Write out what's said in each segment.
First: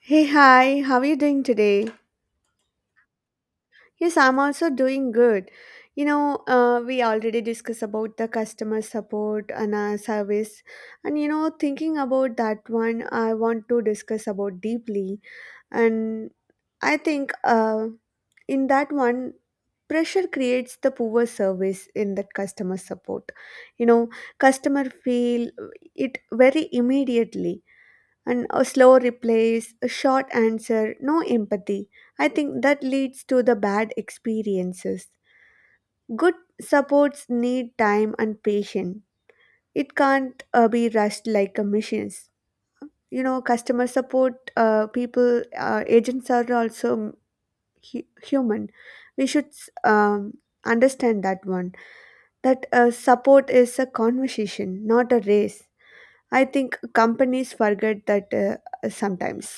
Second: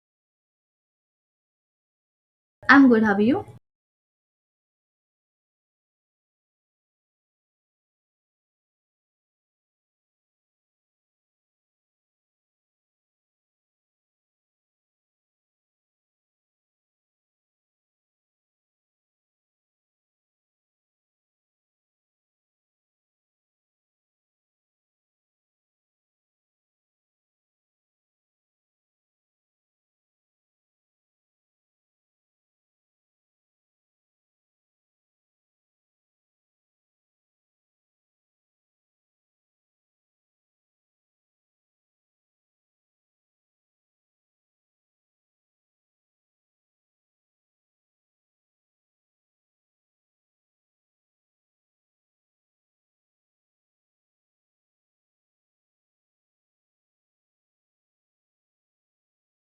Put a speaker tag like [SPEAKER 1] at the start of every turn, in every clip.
[SPEAKER 1] Hey, hi, how are you doing today?
[SPEAKER 2] I'm good. How are you?
[SPEAKER 1] Yes, I'm also doing good. You know, we already discussed about the customer support and our service. And, you know, thinking about that one, I want to discuss about deeply. And I think in that one, pressure creates the poor service in that customer support. You know, customer feel it very immediately and a slow replies, a short answer, no empathy. I think that leads to the bad experiences. Good supports need time and patience. It can't be rushed like a machines. You know, customer support people, agents are also human. We should um, understand that one. That support is a conversation, not a race. I think companies forget that sometimes.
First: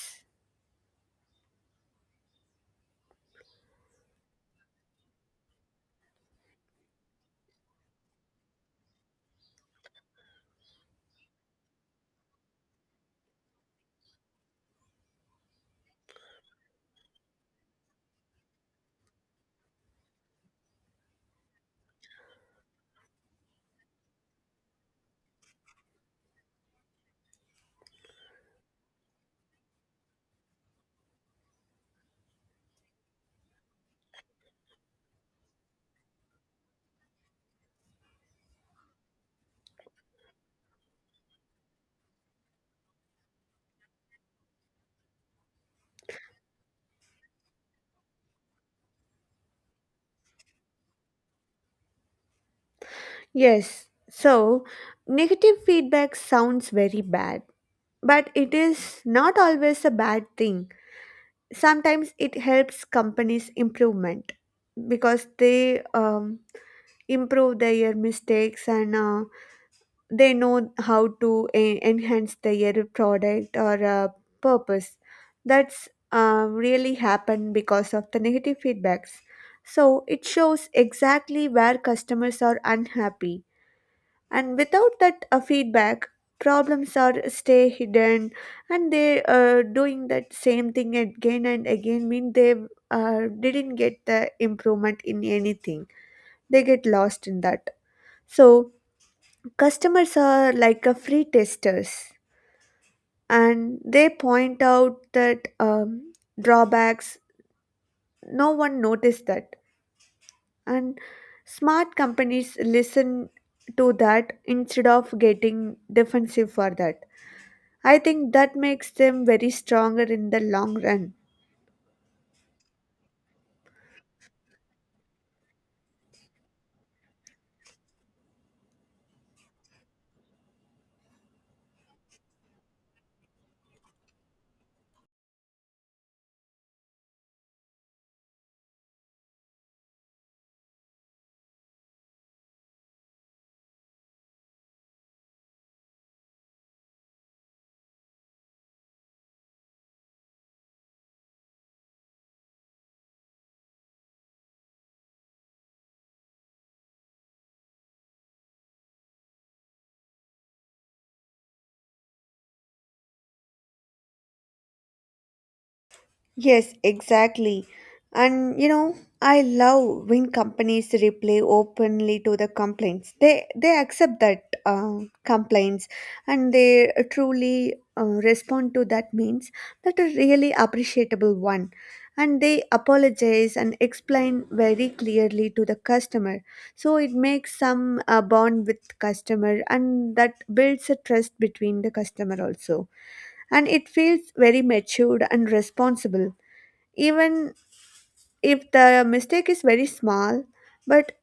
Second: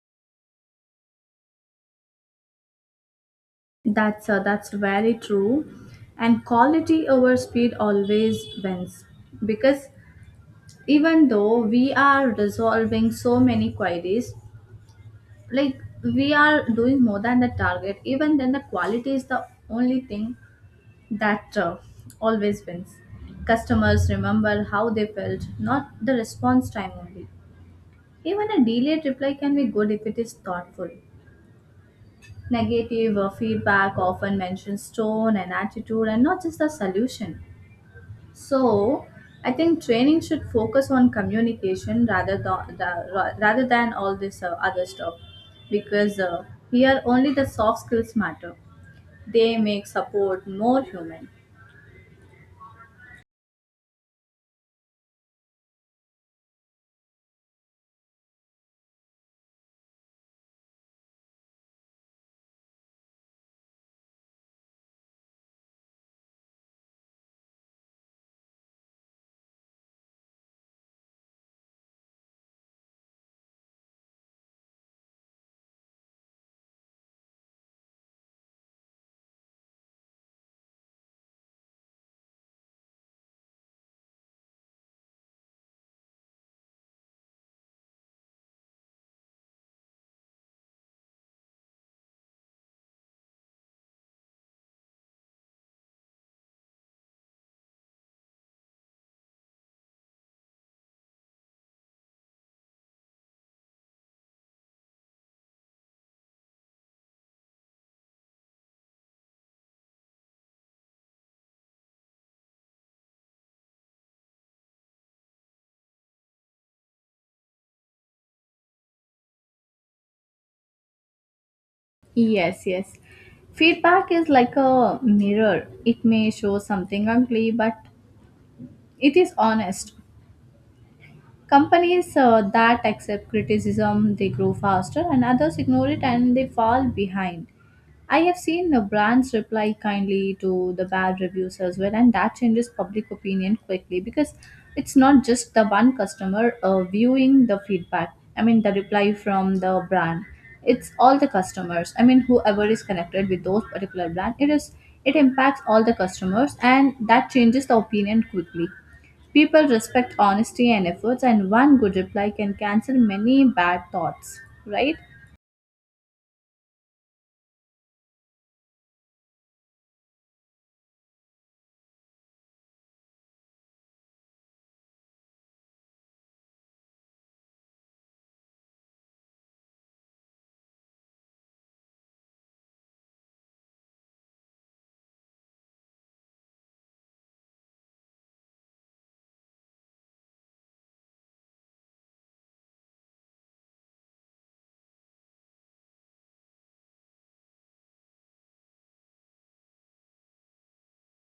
[SPEAKER 2] That's very true. And quality over speed always wins because even though we are resolving so many queries, like we are doing more than the target, even then the quality is the only thing that always wins. Customers remember how they felt, not the response time only. Even a delayed reply can be good if it is thoughtful. Negative feedback often mentions tone and attitude and not just the solution. So, I think training should focus on communication rather than all this other stuff, because here only the soft skills matter. They make support more human.
[SPEAKER 1] Yes, so negative feedback sounds very bad, but it is not always a bad thing. Sometimes it helps companies improvement because they improve their mistakes and they know how to enhance their product or purpose. That's really happened because of the negative feedbacks. So it shows exactly where customers are unhappy, and without that feedback, problems are stay hidden, and they doing that same thing again and again mean they didn't get the improvement in anything. They get lost in that. So customers are like a free testers, and they point out that drawbacks no one noticed that. And smart companies listen to that instead of getting defensive for that. I think that makes them very stronger in the long run.
[SPEAKER 2] Yes, yes. Feedback is like a mirror. It may show something ugly, but it is honest. Companies that accept criticism, they grow faster and others ignore it and they fall behind. I have seen brands reply kindly to the bad reviews as well, and that changes public opinion quickly because it's not just the one customer viewing the feedback. I mean, the reply from the brand. It's all the customers. I mean, whoever is connected with those particular brand, it impacts all the customers, and that changes the opinion quickly. People respect honesty and efforts, and one good reply can cancel many bad thoughts, right?
[SPEAKER 1] Yes, exactly. And you know, I love when companies reply openly to the complaints. They accept that complaints, and they truly respond to that means that a really appreciable one. And they apologize and explain very clearly to the customer. So it makes some bond with customer, and that builds a trust between the customer also. And it feels very matured and responsible, even if the mistake is very small. But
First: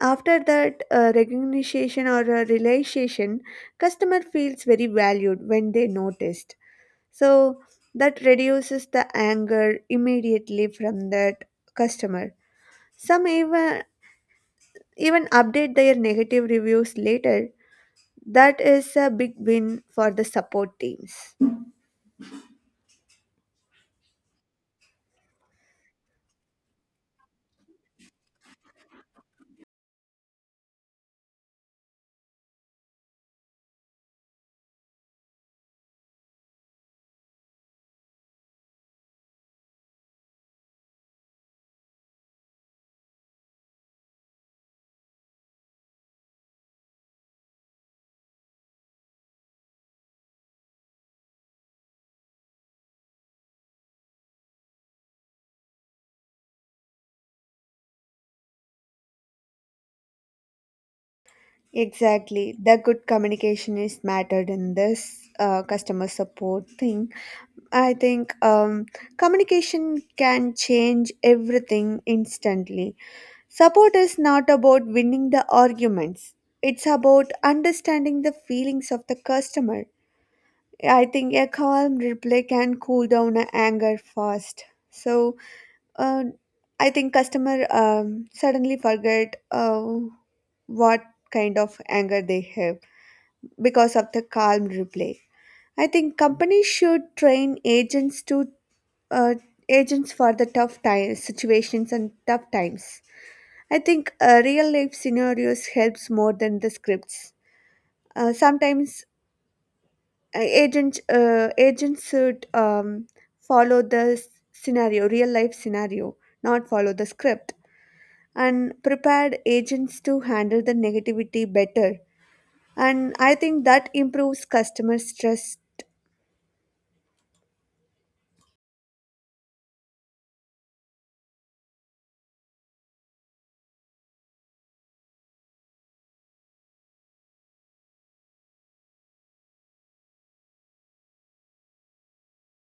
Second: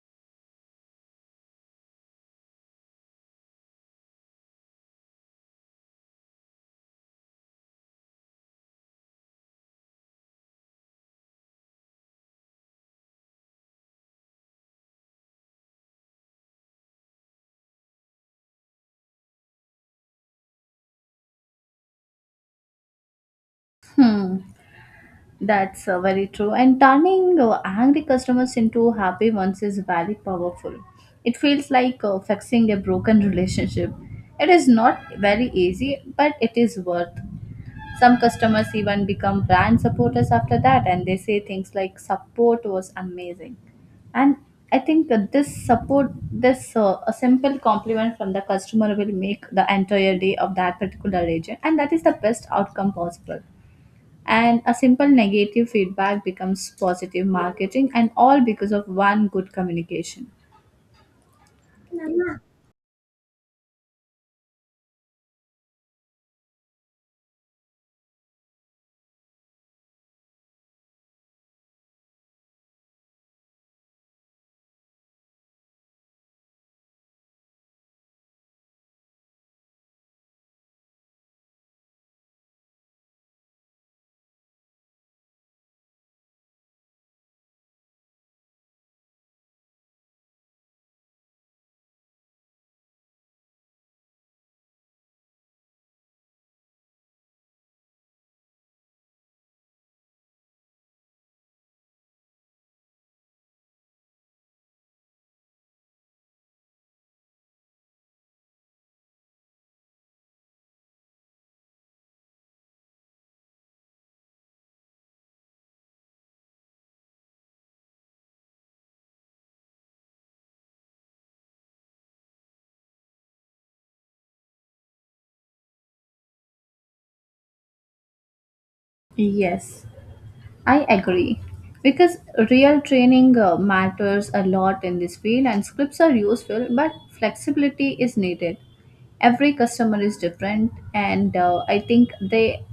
[SPEAKER 1] after that recognition or realization, customer feels very valued when they noticed. So that reduces the anger immediately from that customer. Some even update their negative reviews later. That is a big win for the support teams.
[SPEAKER 2] Hmm, that's very true. And turning angry customers into happy ones is very powerful. It feels like fixing a broken relationship. It is not very easy, but it is worth. Some customers even become brand supporters after that and they say things like support was amazing. And I think that this support, this a simple compliment from the customer will make the entire day of that particular agent, and that is the best outcome possible. And a simple negative feedback becomes positive marketing, and all because of one good communication.
[SPEAKER 1] Exactly, the good communication is mattered in this customer support thing. I think communication can change everything instantly. Support is not about winning the arguments, it's about understanding the feelings of the customer. I think a calm reply can cool down a anger fast. So, uh, I think customer suddenly forget what kind of anger they have because of the calm reply. I think companies should train agents to, uh, agents for the tough times, situations and tough times. I think real life scenarios helps more than the scripts. Sometimes agents should follow the scenario, real life scenario, not follow the script. And prepared agents to handle the negativity better. And I think that improves customer stress.
[SPEAKER 2] Yes. I agree. Because real training matters a lot in this field and scripts are useful, but flexibility is needed. Every customer is different, and I think they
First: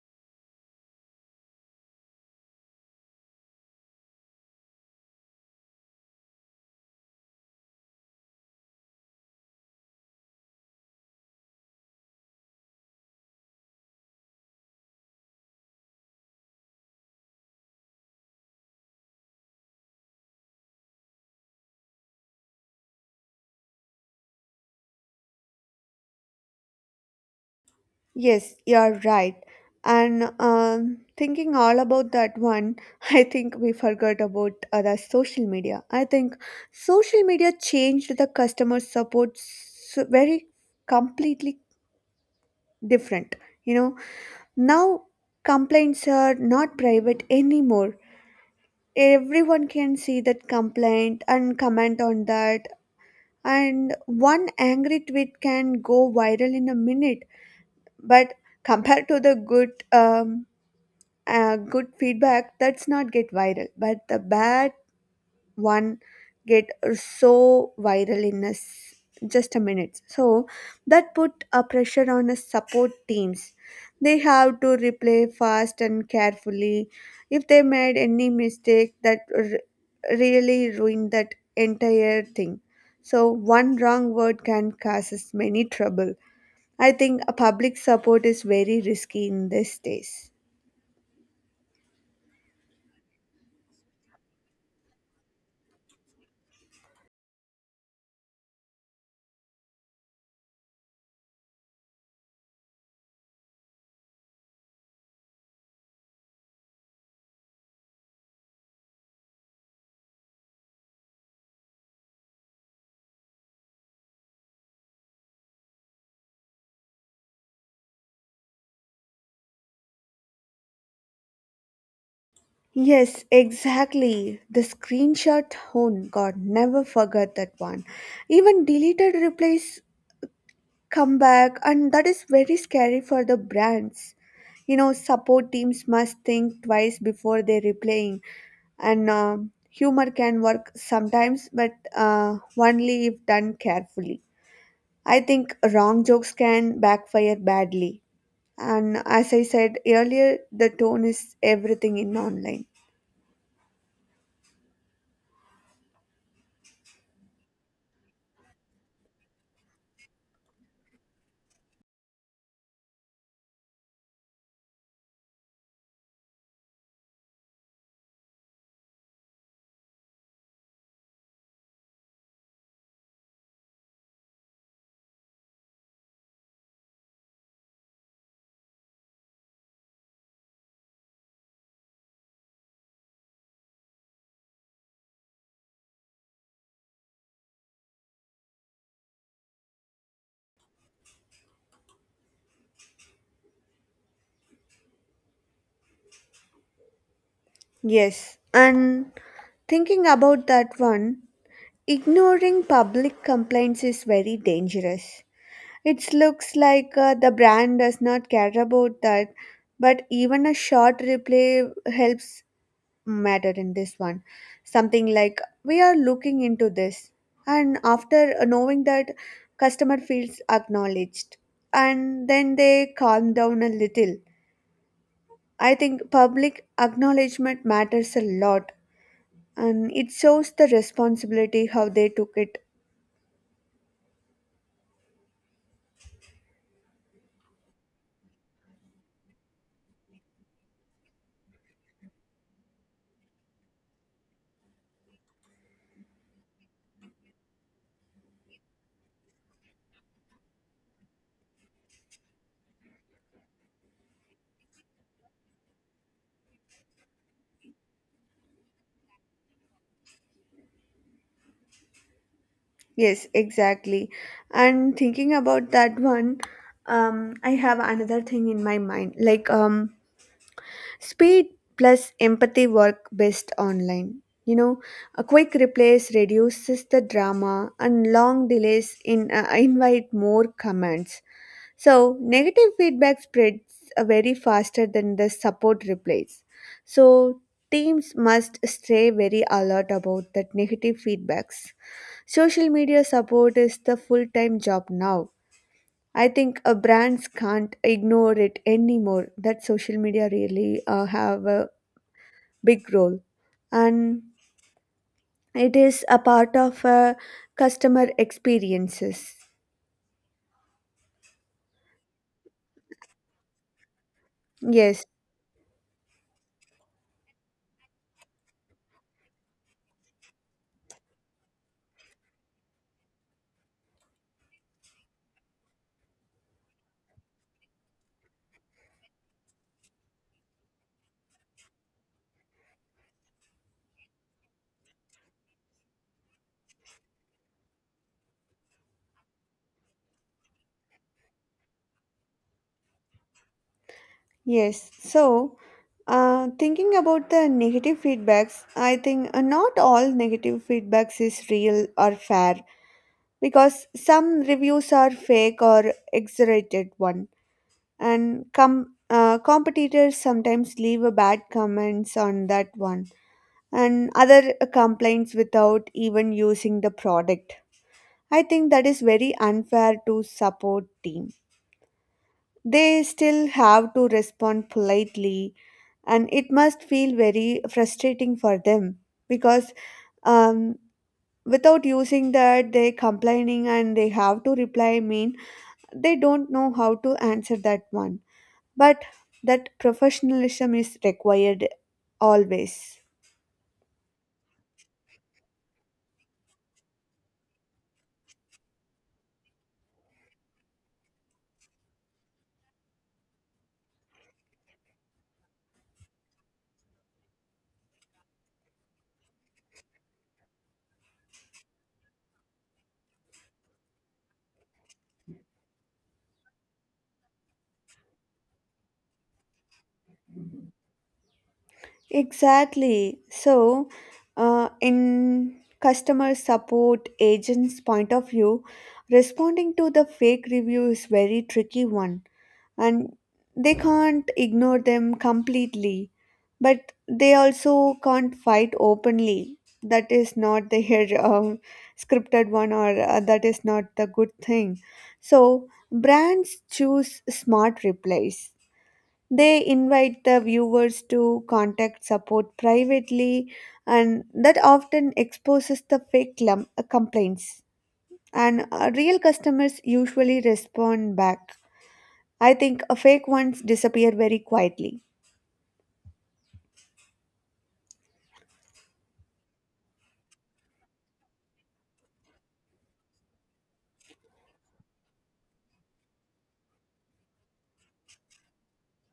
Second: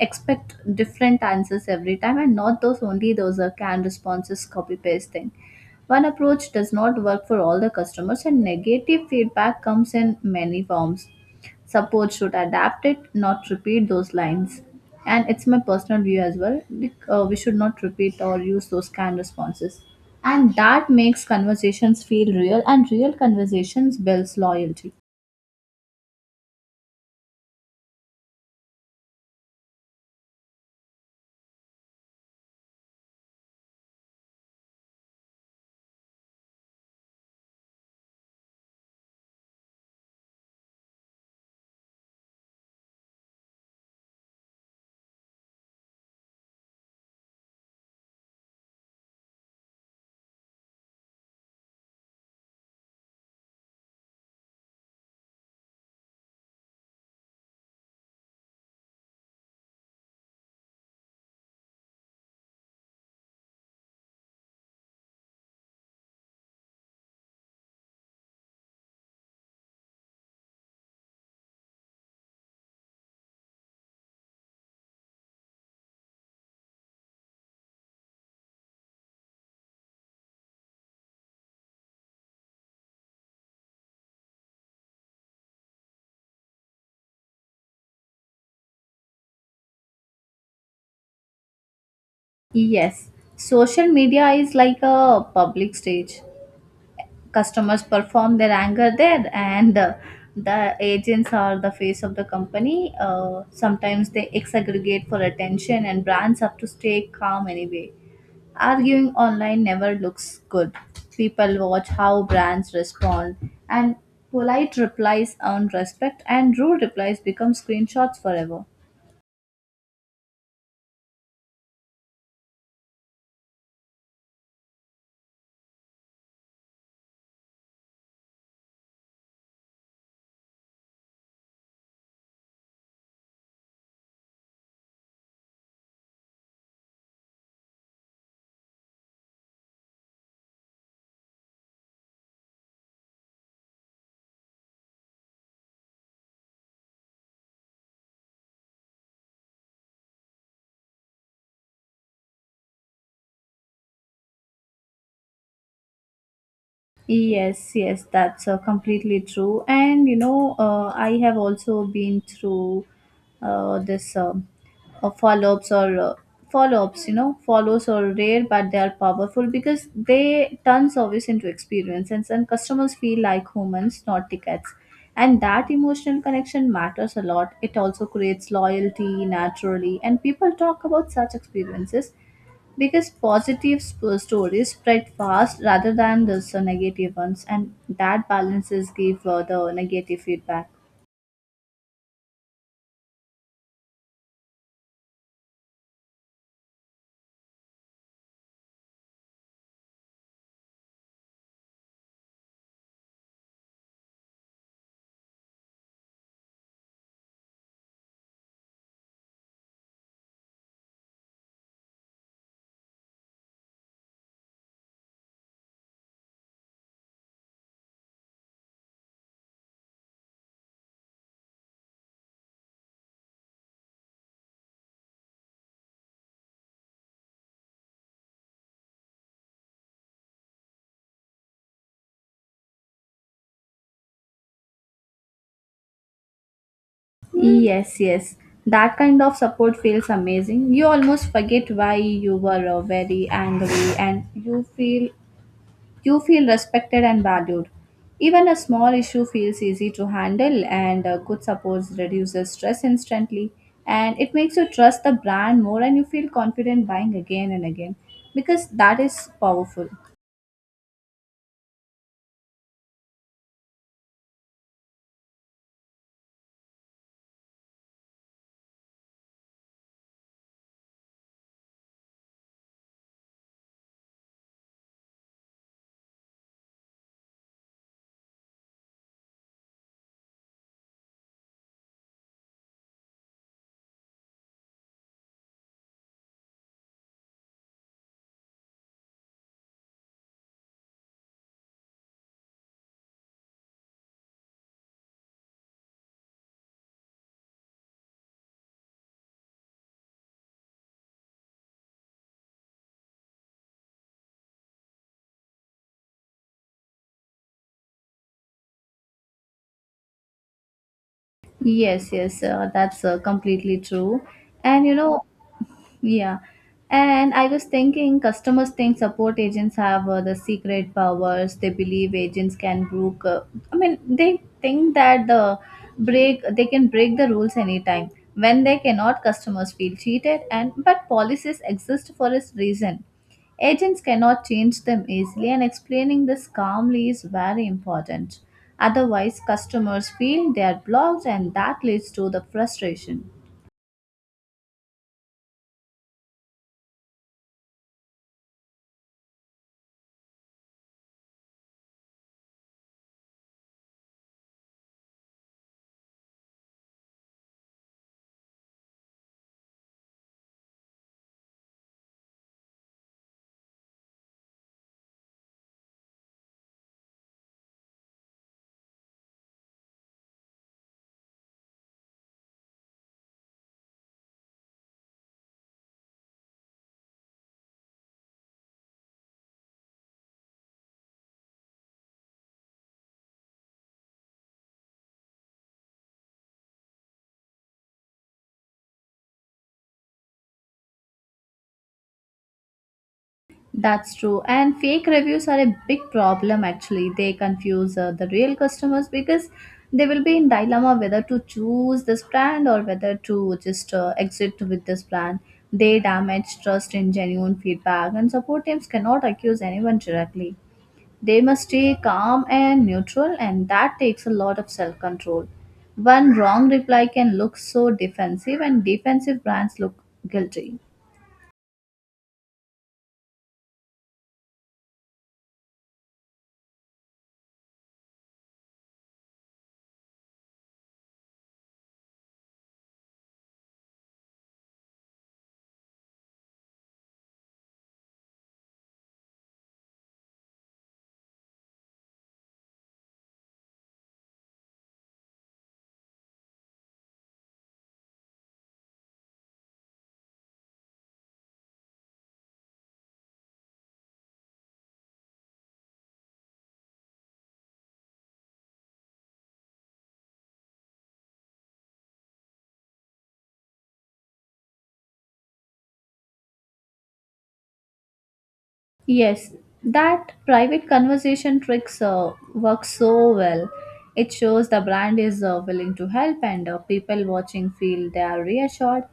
[SPEAKER 2] expect different answers every time and not those only those are canned responses copy paste thing. One approach does not work for all the customers, and negative feedback comes in many forms. Support should adapt it, not repeat those lines. And it's my personal view as well, we should not repeat or use those canned responses. And that makes conversations feel real, and real conversations builds loyalty.
[SPEAKER 1] Yes, you're right. And thinking all about that one, I think we forgot about the social media. I think social media changed the customer support so very completely different. You know, now complaints are not private anymore. Everyone can see that complaint and comment on that. And one angry tweet can go viral in a minute. But compared to the good good feedback, that's not get viral, but the bad one get so viral in us just a minute. So that put a pressure on us support teams. They have to replay fast and carefully. If they made any mistake, that really ruined that entire thing. So one wrong word can cause us many trouble. I think a public support is very risky in these days.
[SPEAKER 2] Yes, social media is like a public stage. Customers perform their anger there, and the agents are the face of the company. Sometimes they exaggerate for attention and brands have to stay calm anyway. Arguing online never looks good. People watch how brands respond, and polite replies earn respect and rude replies become screenshots forever.
[SPEAKER 1] Yes, exactly. The screenshot hone God never forget that one. Even deleted replies come back, and that is very scary for the brands. You know, support teams must think twice before they replaying, and humor can work sometimes but only if done carefully. I think wrong jokes can backfire badly. And as I said earlier, the tone is everything in online.
[SPEAKER 2] Yes, yes, that's completely true. And you know, I have also been through this follow-ups or follow-ups. You know, follows are rare, but they are powerful because they turn service into experience, and some customers feel like humans, not tickets. And that emotional connection matters a lot. It also creates loyalty naturally, and people talk about such experiences because positive stories spread fast rather than the so negative ones, and that balances give the negative feedback.
[SPEAKER 1] Yes, and thinking about that one, ignoring public complaints is very dangerous. It looks like the brand does not care about that, but even a short reply helps matter in this one. Something like, "We are looking into this." And after knowing that, customer feels acknowledged. And then they calm down a little. I think public acknowledgement matters a lot, and it shows the responsibility how they took it.
[SPEAKER 2] Yes, yes, that kind of support feels amazing. You almost forget why you were very angry and you feel. You feel respected and valued. Even a small issue feels easy to handle, and good support reduces stress instantly. And it makes you trust the brand more and you feel confident buying again and again because that is powerful.
[SPEAKER 1] Yes, exactly. And thinking about that one, I have another thing in my mind, like, speed plus empathy work best online, you know. A quick replace reduces the drama, and long delays in invite more comments. So, negative feedback spreads very faster than the support replies. So, teams must stay very alert about that negative feedbacks. Social media support is the full time job now. I think brands can't ignore it anymore. That social media really have a big role, and it is a part of customer experiences.
[SPEAKER 2] Yes, yes, that's completely true. And you
[SPEAKER 1] Yes,
[SPEAKER 2] know, yeah. And I was thinking customers think support agents have the secret powers. They believe agents can break I mean they think that they can break the rules anytime. When they cannot, customers feel cheated, and but policies exist for a reason. Agents cannot change them easily, and explaining this calmly is very important. Otherwise customers feel they are blocked and that leads to the frustration.
[SPEAKER 1] yes, so thinking about the negative feedbacks, I think not all negative feedbacks is real or fair, because some reviews are fake or exaggerated one, and competitors sometimes leave a bad comments on that one, and other complaints without even using the product. I think that is very unfair to support team. They still have to respond politely, and it must feel very frustrating for them, because um, without using that, they complaining, and they have to reply mean they don't know how to answer that one. But that professionalism is required always.
[SPEAKER 2] That's true. And fake reviews are a big problem actually. They confuse the real customers because they will be in dilemma whether to choose this brand or whether to just exit with this brand. They damage trust in genuine feedback, and support teams cannot accuse anyone directly. They must stay calm and neutral, and that takes a lot of self control. One wrong reply can look so defensive, and defensive brands look guilty.
[SPEAKER 1] Exactly. So, in customer support agent's point of view, responding to the fake review is very tricky one. And they can't ignore them completely, but they also can't fight openly. That is not their um, scripted one, or that is not the good thing. So brands choose smart replies. They invite the viewers to contact support privately, and that often exposes the fake complaints. And real customers usually respond back. I think a fake ones disappear very quietly.
[SPEAKER 2] Yes, that private conversation tricks work so well. It shows the brand is willing to help, and people watching feel they are reassured.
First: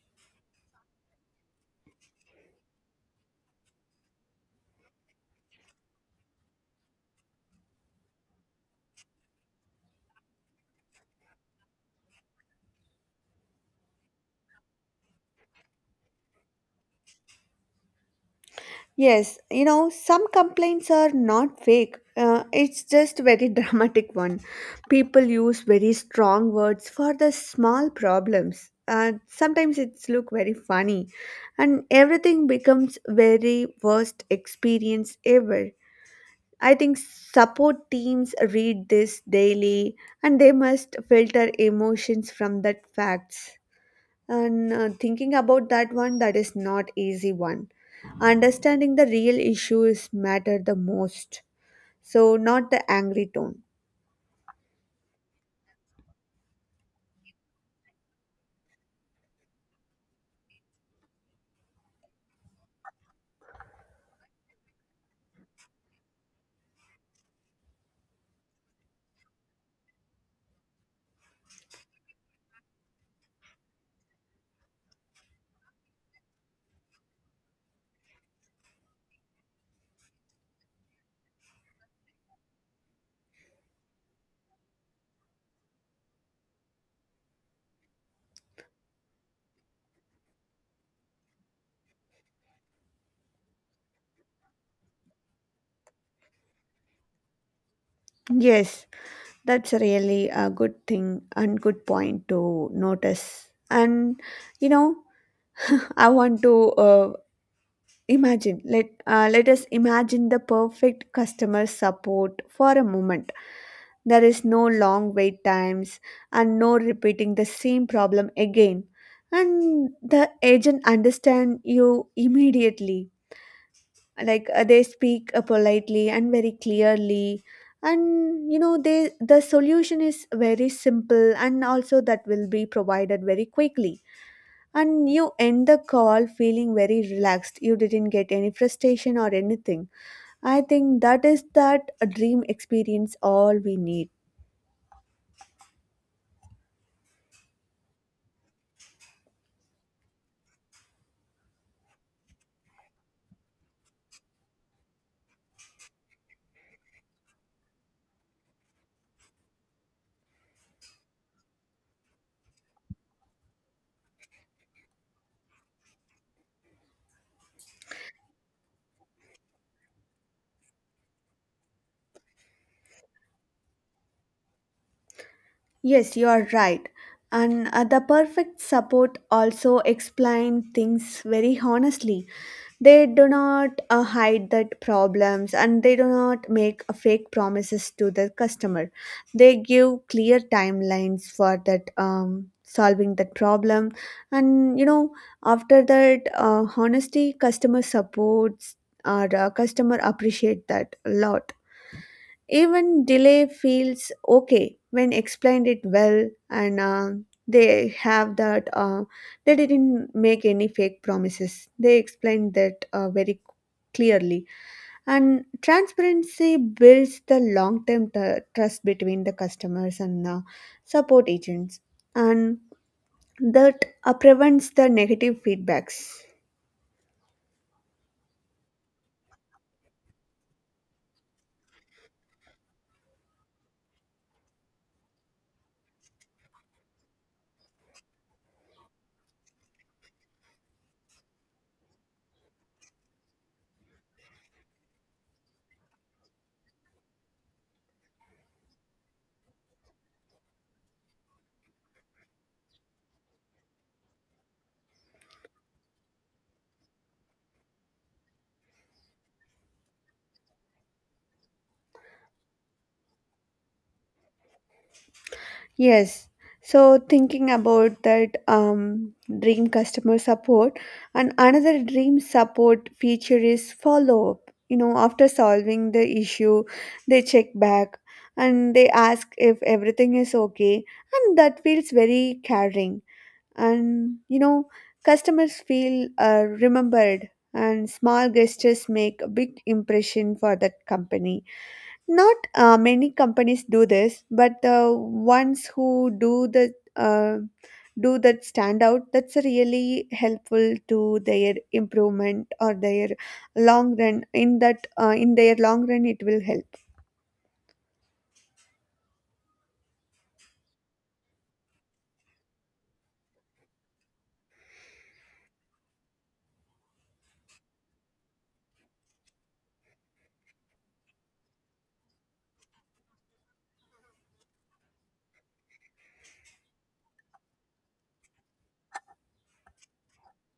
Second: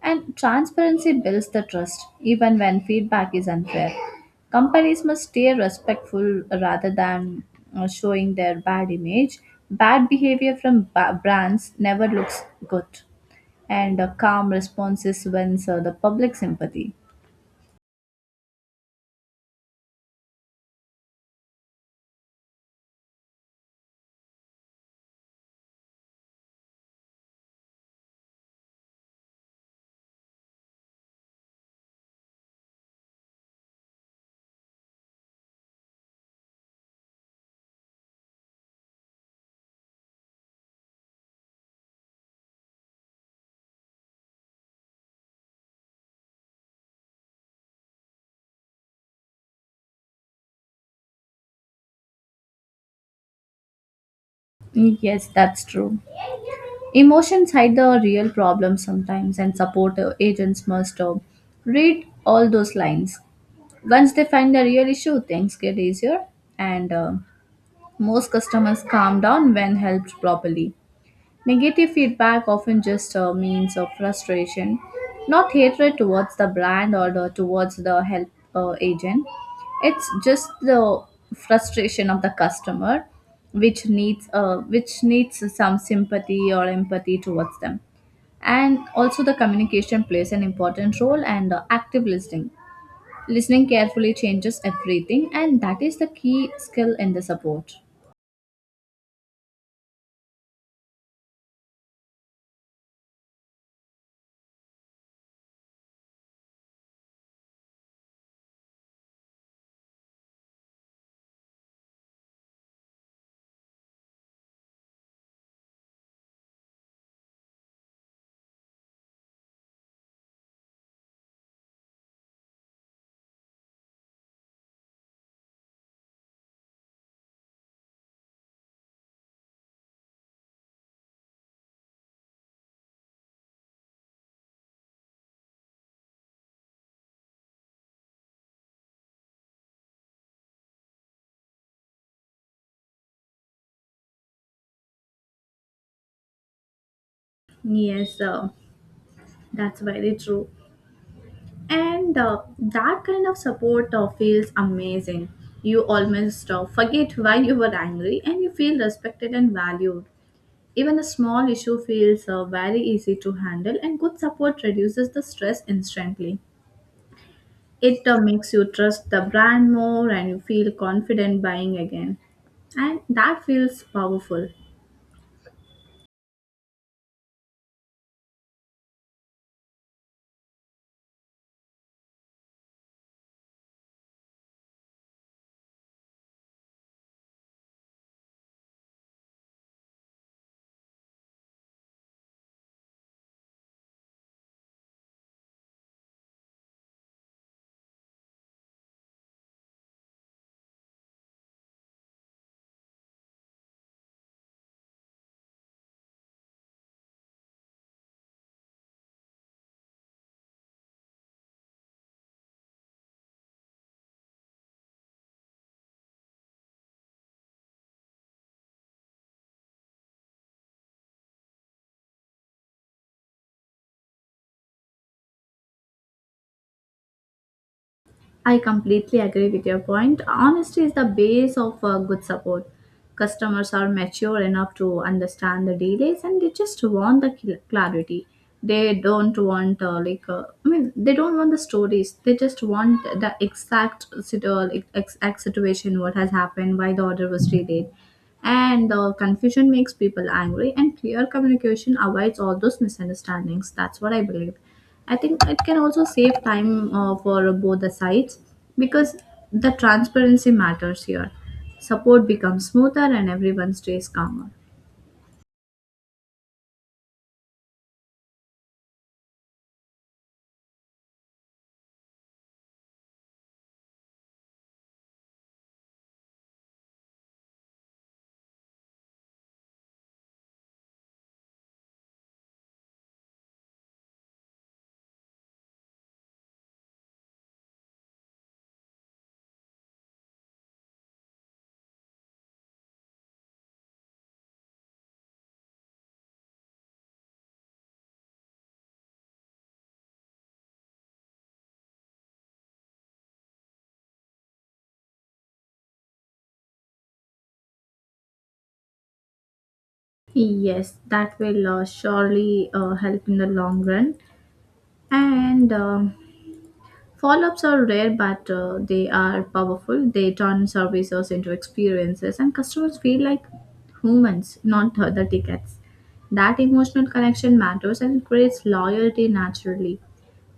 [SPEAKER 2] And transparency builds the trust even when feedback is unfair. Companies must stay respectful rather than showing their bad image. Bad behavior from brands never looks good, and a calm responses wins the public sympathy.
[SPEAKER 1] Yes, you know, some complaints are not fake. It's just very dramatic one. People use very strong words for the small problems. Sometimes it's look very funny, and everything becomes very worst experience ever. I think support teams read this daily, and they must filter emotions from that facts. And thinking about that one, that is not easy one. Understanding the real issues matter the most, so not the angry tone.
[SPEAKER 2] Yes, that's true. Emotions hide the real problem sometimes, and support agents must read all those lines. Once they find the real issue, things get easier, and most customers calm down when helped properly. Negative feedback often just means of frustration, not hatred towards the brand or the, towards the help agent. It's just the frustration of the customer, which needs some sympathy or empathy towards them. And also the communication plays an important role, and active listening, carefully changes everything, and that is the key skill in the support.
[SPEAKER 1] Yes, that's really a good thing and good point to notice. And you know, I want to imagine, let us imagine the perfect customer support for a moment. There is no long wait times and no repeating the same problem again. And the agent understand you immediately. Like they speak politely and very clearly. And you know, the solution is very simple, and also that will be provided very quickly. And you end the call feeling very relaxed. You didn't get any frustration or anything. I think that is that a dream experience all we need.
[SPEAKER 2] Yes, that's very true. And that kind of support feels amazing. You almost forget why you were angry and you feel respected and valued. Even a small issue feels very easy to handle, and good support reduces the stress instantly. It makes you trust the brand more and you feel confident buying again. And that feels powerful.
[SPEAKER 1] Yes, you are right. And the perfect support also explain things very honestly. They do not hide that problems, and they do not make a fake promises to the customer. They give clear timelines for that solving that problem. And you know, after that honesty, customer supports or customer appreciate that a lot. Even delay feels okay when explained it well, and they have that they didn't make any fake promises. They explained that very clearly. And transparency builds the long term trust between the customers and support agents. And that prevents the negative feedbacks.
[SPEAKER 2] I completely agree with your point. Honesty is the base of good support. Customers are mature enough to understand the delays and they just want the clarity. They don't want, I mean, they don't want the stories. They just want the exact situation, what has happened, why the order was delayed. And confusion makes people angry, and clear communication avoids all those misunderstandings. That's what I believe. I think it can also save time for both the sides because the transparency matters here. Support becomes smoother and everyone stays calmer.
[SPEAKER 1] Yes. So thinking about that dream customer support, and another dream support feature is follow up. You know, after solving the issue, they check back and they ask if everything is okay, and that feels very caring. And you know, customers feel remembered, and small gestures make a big impression for that company. Not many companies do this, but the ones who do the do that stand out. That's really helpful to their improvement or their long run. In that, in their long run, it will help.
[SPEAKER 2] Yes, that will surely help in the long run. And follow ups are rare, but they are powerful. They turn services into experiences, and customers feel like humans, not the tickets. That emotional connection matters and creates loyalty naturally.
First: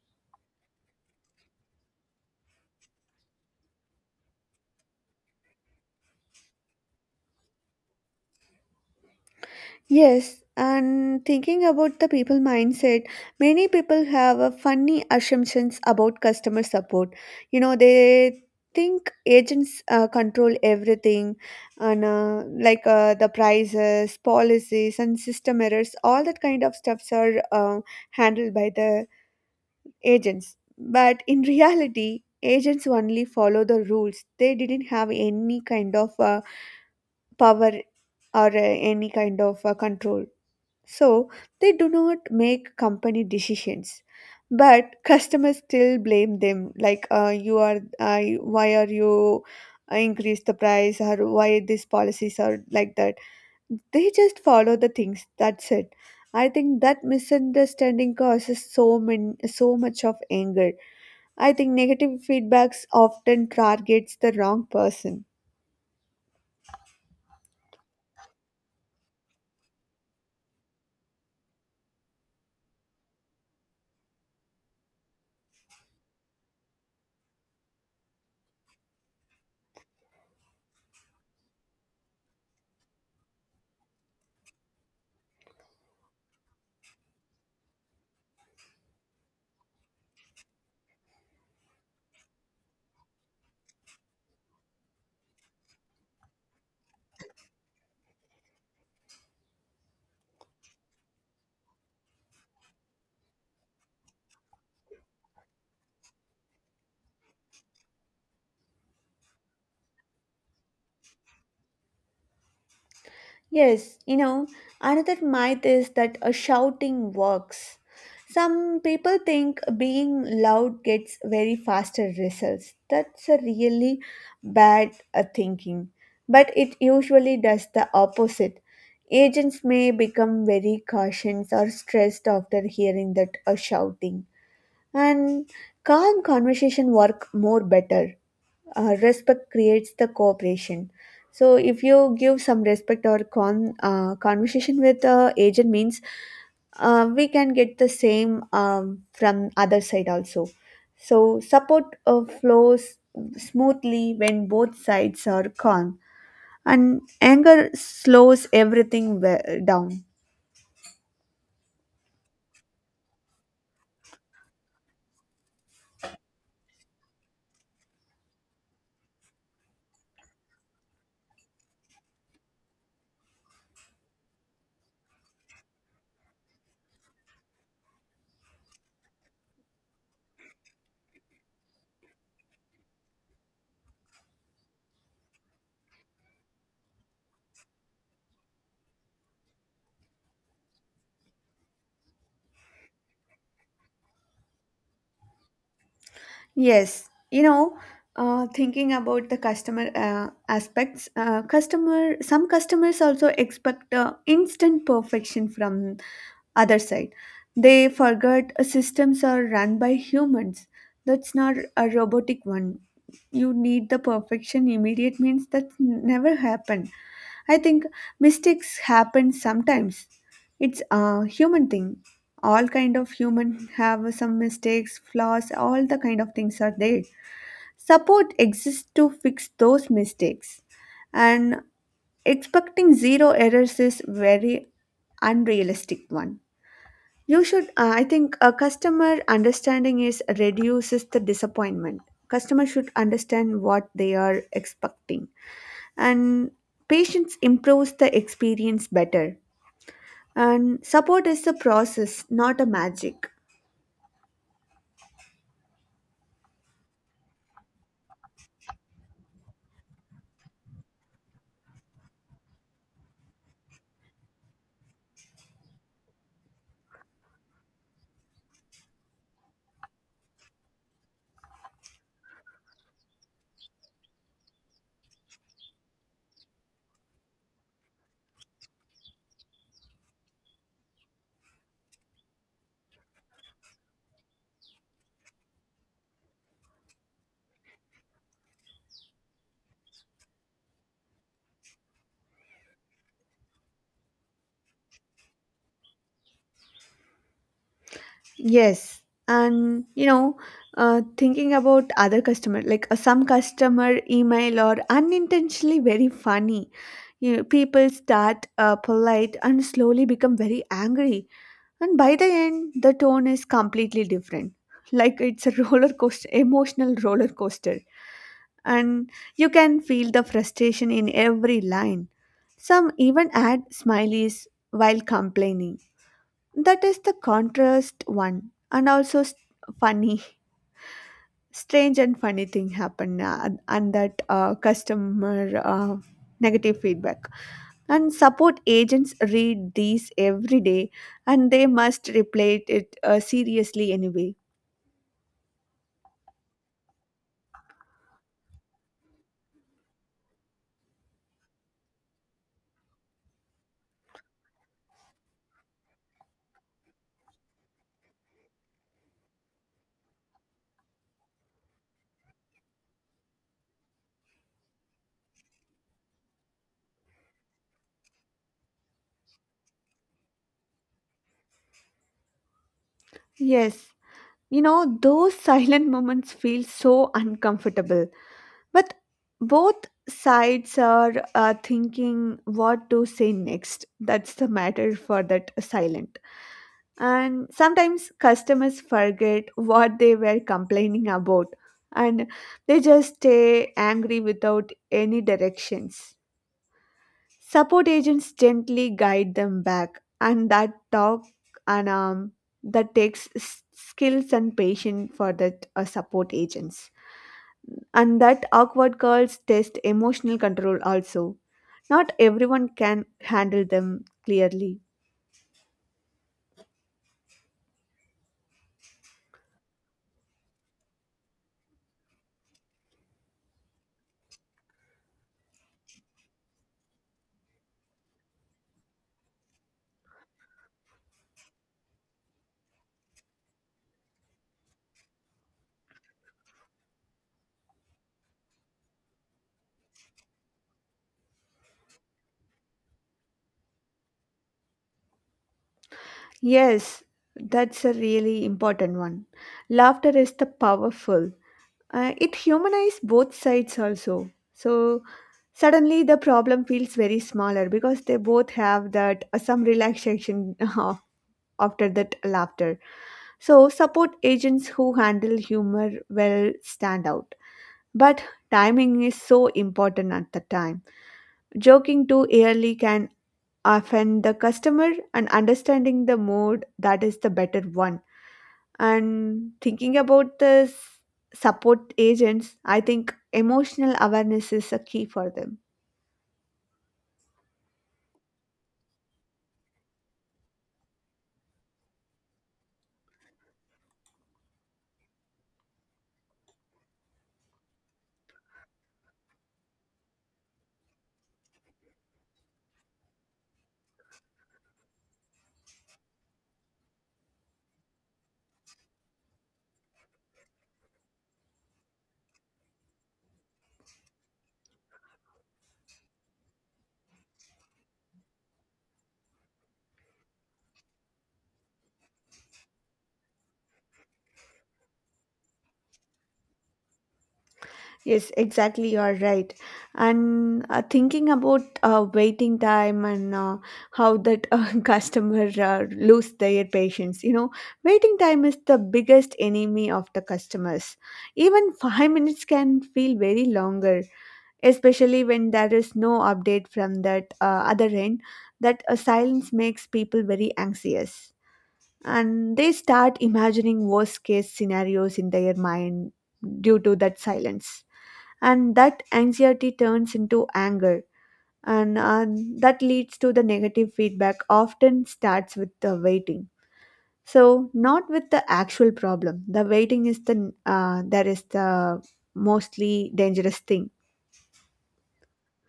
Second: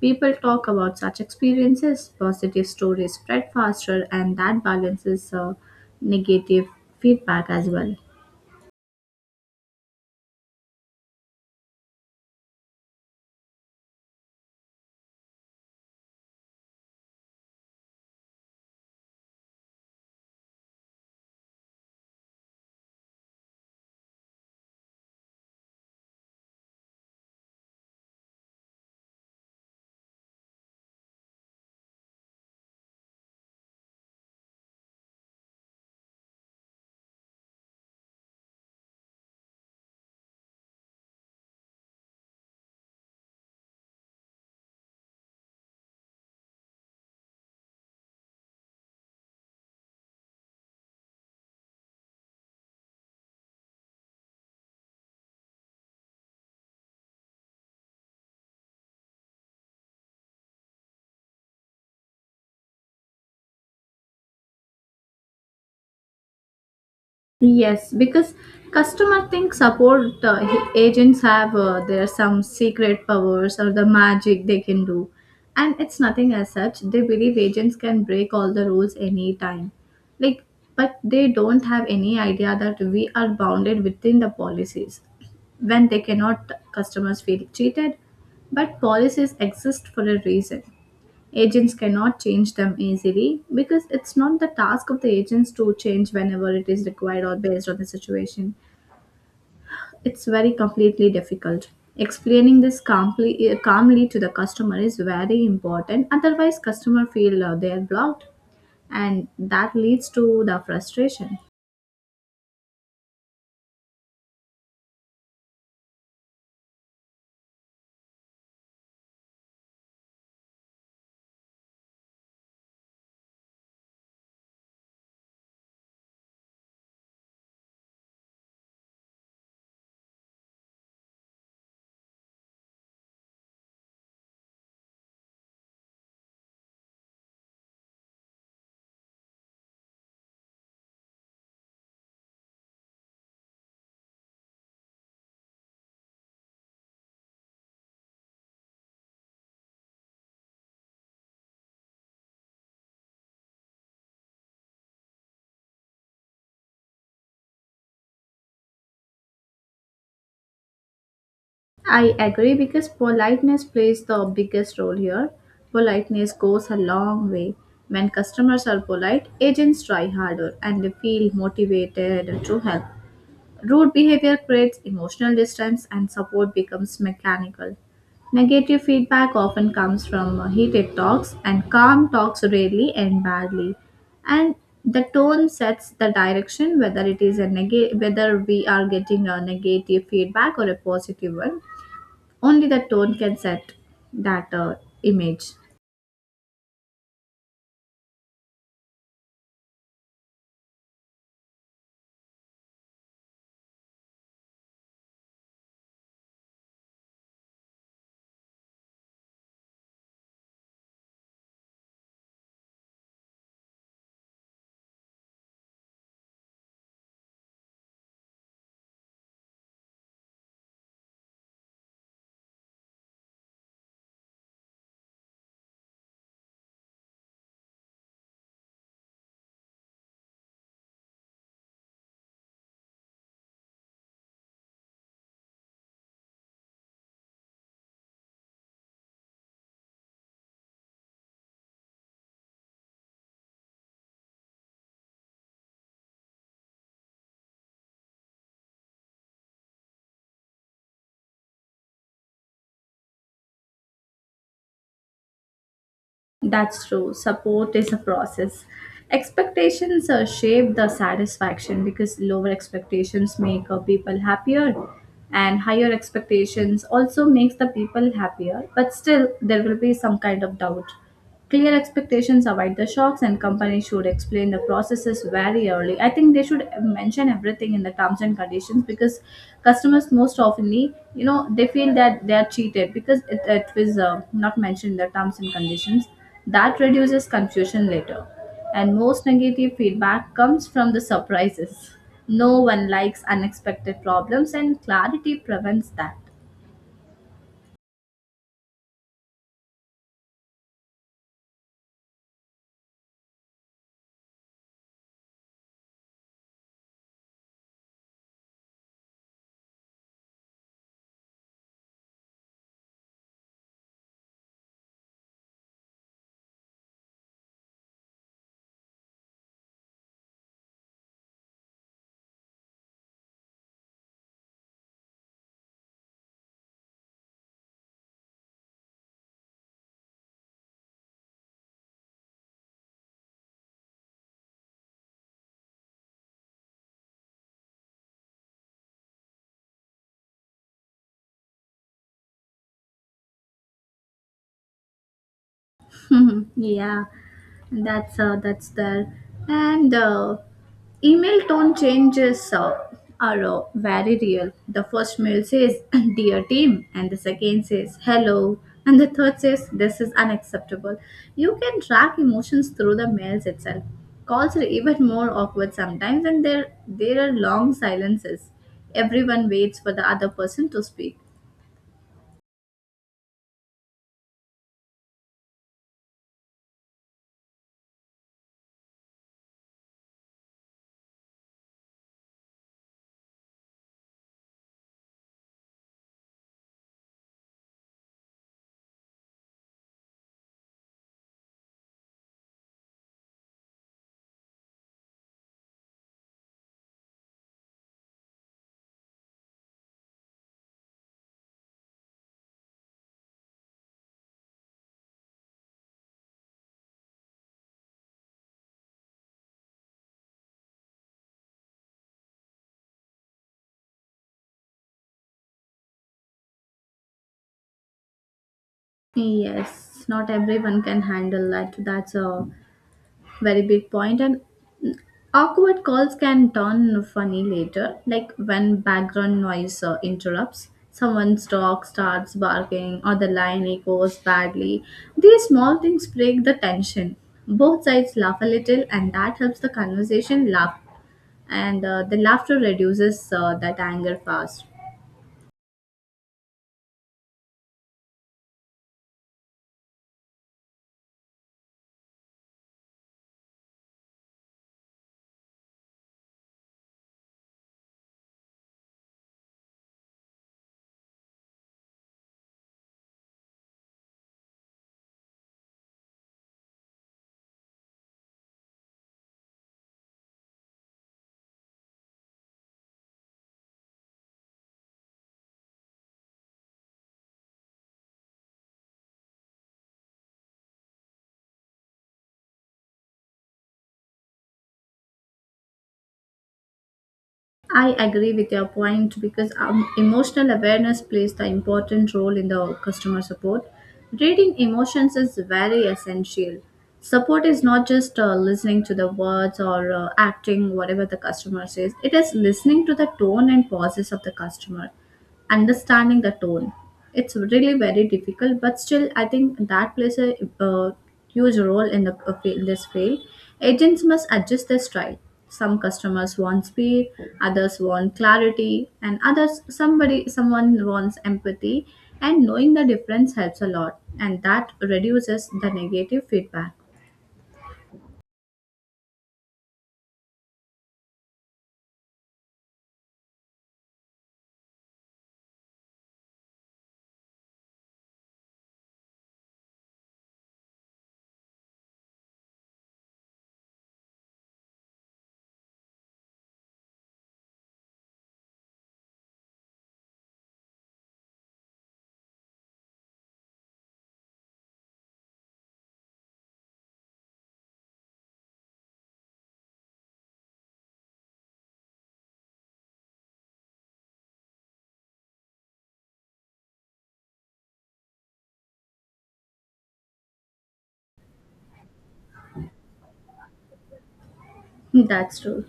[SPEAKER 2] People talk about such experiences, positive stories spread faster, and that balances negative feedback as well.
[SPEAKER 1] Yes, and thinking about the people mindset, many people have a funny assumptions about customer support. You know, they think agents control everything, and like the prices, policies, and system errors, all that kind of stuffs are handled by the agents. But in reality, agents only follow the rules. They didn't have any kind of power or any kind of control. So they do not make company decisions, but customers still blame them. Like you are, why are you increase the price or why these policies are like that? They just follow the things. That's it. I think that misunderstanding causes so much of anger. I think negative feedbacks often targets the wrong person.
[SPEAKER 2] Yes, because customer think support agents have there some secret powers or the magic they can do, and it's nothing as such. They believe agents can break all the rules anytime, like but they don't have any idea that we are bounded within the policies. When they cannot, customers feel cheated, but policies exist for a reason. Agents cannot change them easily because it's not the task of the agents to change whenever it is required or based on the situation. It's very completely difficult. Explaining this calmly, calmly to the customer is very important. Otherwise, customer feel they are blocked, and that leads to the frustration.
[SPEAKER 1] Yes, you know, another myth is that a shouting works. Some people think being loud gets very faster results. That's a really bad thinking. But it usually does the opposite. Agents may become very cautious or stressed after hearing that a shouting. And calm conversation work more better, respect creates the cooperation. So if you give some respect or conversation with agent means we can get the same from other side also. So support flows smoothly when both sides are calm, and anger slows down.
[SPEAKER 2] I agree because politeness plays the biggest role here. Politeness goes a long way. When customers are polite, agents try harder and they feel motivated to help. Rude behavior creates emotional distance and support becomes mechanical. Negative feedback often comes from heated talks, and calm talks rarely end badly. And the tone sets the direction whether it is a whether we are getting a negative feedback or a positive one. Only the tone can set that image.
[SPEAKER 1] Yes, you know, thinking about the customer aspects, customer some customers also expect instant perfection from other side. They forget systems are run by humans. That's not a robotic one. You need the perfection immediate means that never happened. I think mistakes happen sometimes. It's a human thing. All kind of human have some mistakes, flaws, all the kind of things are there. Support exists to fix those mistakes, and expecting zero errors is very unrealistic one. You should, I think a customer understanding is reduces the disappointment. Customer should understand what they are expecting, and patience improves the experience better, and support is a process, not a magic.
[SPEAKER 2] That's true. Support is a process. Expectations shape the satisfaction because lower expectations make people happier, and higher expectations also makes the people happier, but still there will be some kind of doubt. Clear expectations avoid the shocks, and companies should explain the processes very early. I think they should mention everything in the terms and conditions because customers most oftenly, you know, they feel that they are cheated because it was not mentioned in the terms and conditions. That reduces confusion later. And most negative feedback comes from the surprises. No one likes unexpected problems, and clarity prevents that.
[SPEAKER 1] Yes, and you know, thinking about other customer, like some customer email or unintentionally very funny. You know, people start polite and slowly become very angry, and by the end, the tone is completely different. Like it's a roller coaster, emotional roller coaster, and you can feel the frustration in every line. Some even add smileys while complaining. That is the contrast one, and also s funny, strange and funny thing happened, and that customer negative feedback. And support agents read these every day, and they must reply it seriously anyway.
[SPEAKER 2] Yeah, and that's there. And email tone changes are very real. The first mail says, "Dear team," and the second says, "Hello," and the third says, "This is unacceptable." You can track emotions through the mails itself. Calls are even more awkward sometimes, and there are long silences. Everyone waits for the other person to speak.
[SPEAKER 1] Yes, you know those silent moments feel so uncomfortable, but both sides are thinking what to say next. That's the matter for that silent. And sometimes customers forget what they were complaining about, and they just stay angry without any directions. Support agents gently guide them back and that talk, and that takes skills and patience for that support agents, and that awkward calls test emotional control also. Not everyone can handle them clearly.
[SPEAKER 2] Yes, not everyone can handle that. That's a very big point, and awkward calls can turn funny later, like when background noise interrupts, someone's dog starts barking or the line echoes badly. These small things break the tension. Both sides laugh a little, and that helps the conversation laugh. And the laughter reduces that anger fast.
[SPEAKER 1] Yes, that's a really important one. Laughter is the powerful. It humanizes both sides also. So suddenly the problem feels very smaller because they both have that some relaxation after that laughter. So support agents who handle humor will stand out. But timing is so important at the time. Joking too early can offend the customer, and understanding the mood, that is the better one. And thinking about this support agents, I think emotional awareness is a key for them.
[SPEAKER 2] I agree with your point because emotional awareness plays the important role in the customer support. Reading emotions is very essential. Support is not just listening to the words or acting whatever the customer says. It is listening to the tone and pauses of the customer, understanding the tone. It's really very difficult, but still, I think that plays a, uh huge role in the this field. Agents must adjust their style. Some customers want speed, others want clarity, and others somebody someone wants empathy. And knowing the difference helps a lot, and that reduces the negative feedback.
[SPEAKER 1] Yes, exactly. You're right. And thinking about waiting time and how that customer lose their patience. You know, waiting time is the biggest enemy of the customers. Even 5 minutes can feel very longer, especially when there is no update from that other end. That a silence makes people very anxious, and they start imagining worst case scenarios in their mind due to that silence, and that anxiety turns into anger, and that leads to the negative feedback often starts with the waiting. So not with the actual problem, the waiting is the that is the mostly dangerous thing.
[SPEAKER 2] That's true.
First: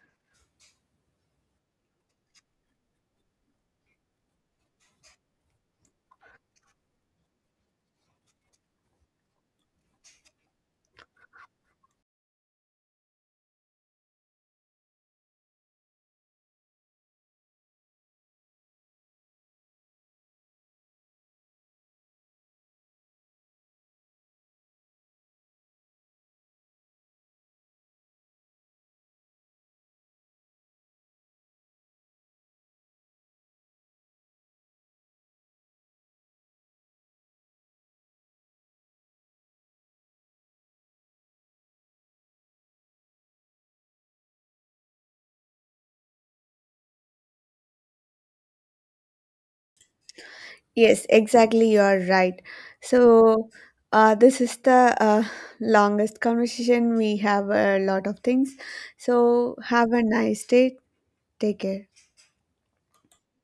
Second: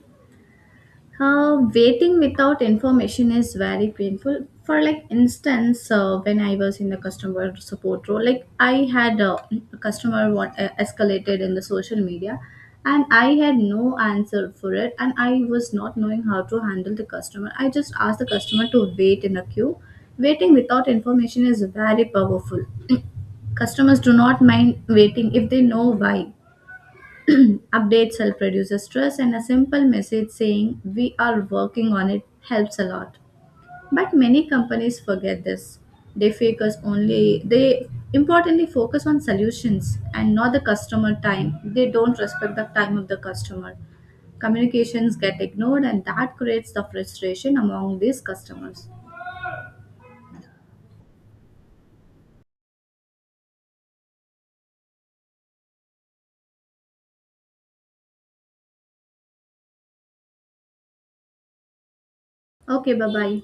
[SPEAKER 2] Waiting without information is very painful. For like instance, when I was in the customer support role, like I had a customer what escalated in the social media, and I had no answer for it, and I was not knowing how to handle the customer. I just asked the customer to wait in a queue. Waiting without information is very powerful. Customers do not mind waiting if they know why. Updates help reduce stress, and a simple message saying, "We are working on it," helps a lot. But many companies forget this. They importantly focus on solutions and not the customer time. They don't respect the time of the customer. Communications get ignored, and that creates the frustration among these customers.
[SPEAKER 1] Yes, exactly. You are right. So, this is the longest conversation. We have a lot of things. So, have a nice day. Take care.
[SPEAKER 2] Okay, bye bye.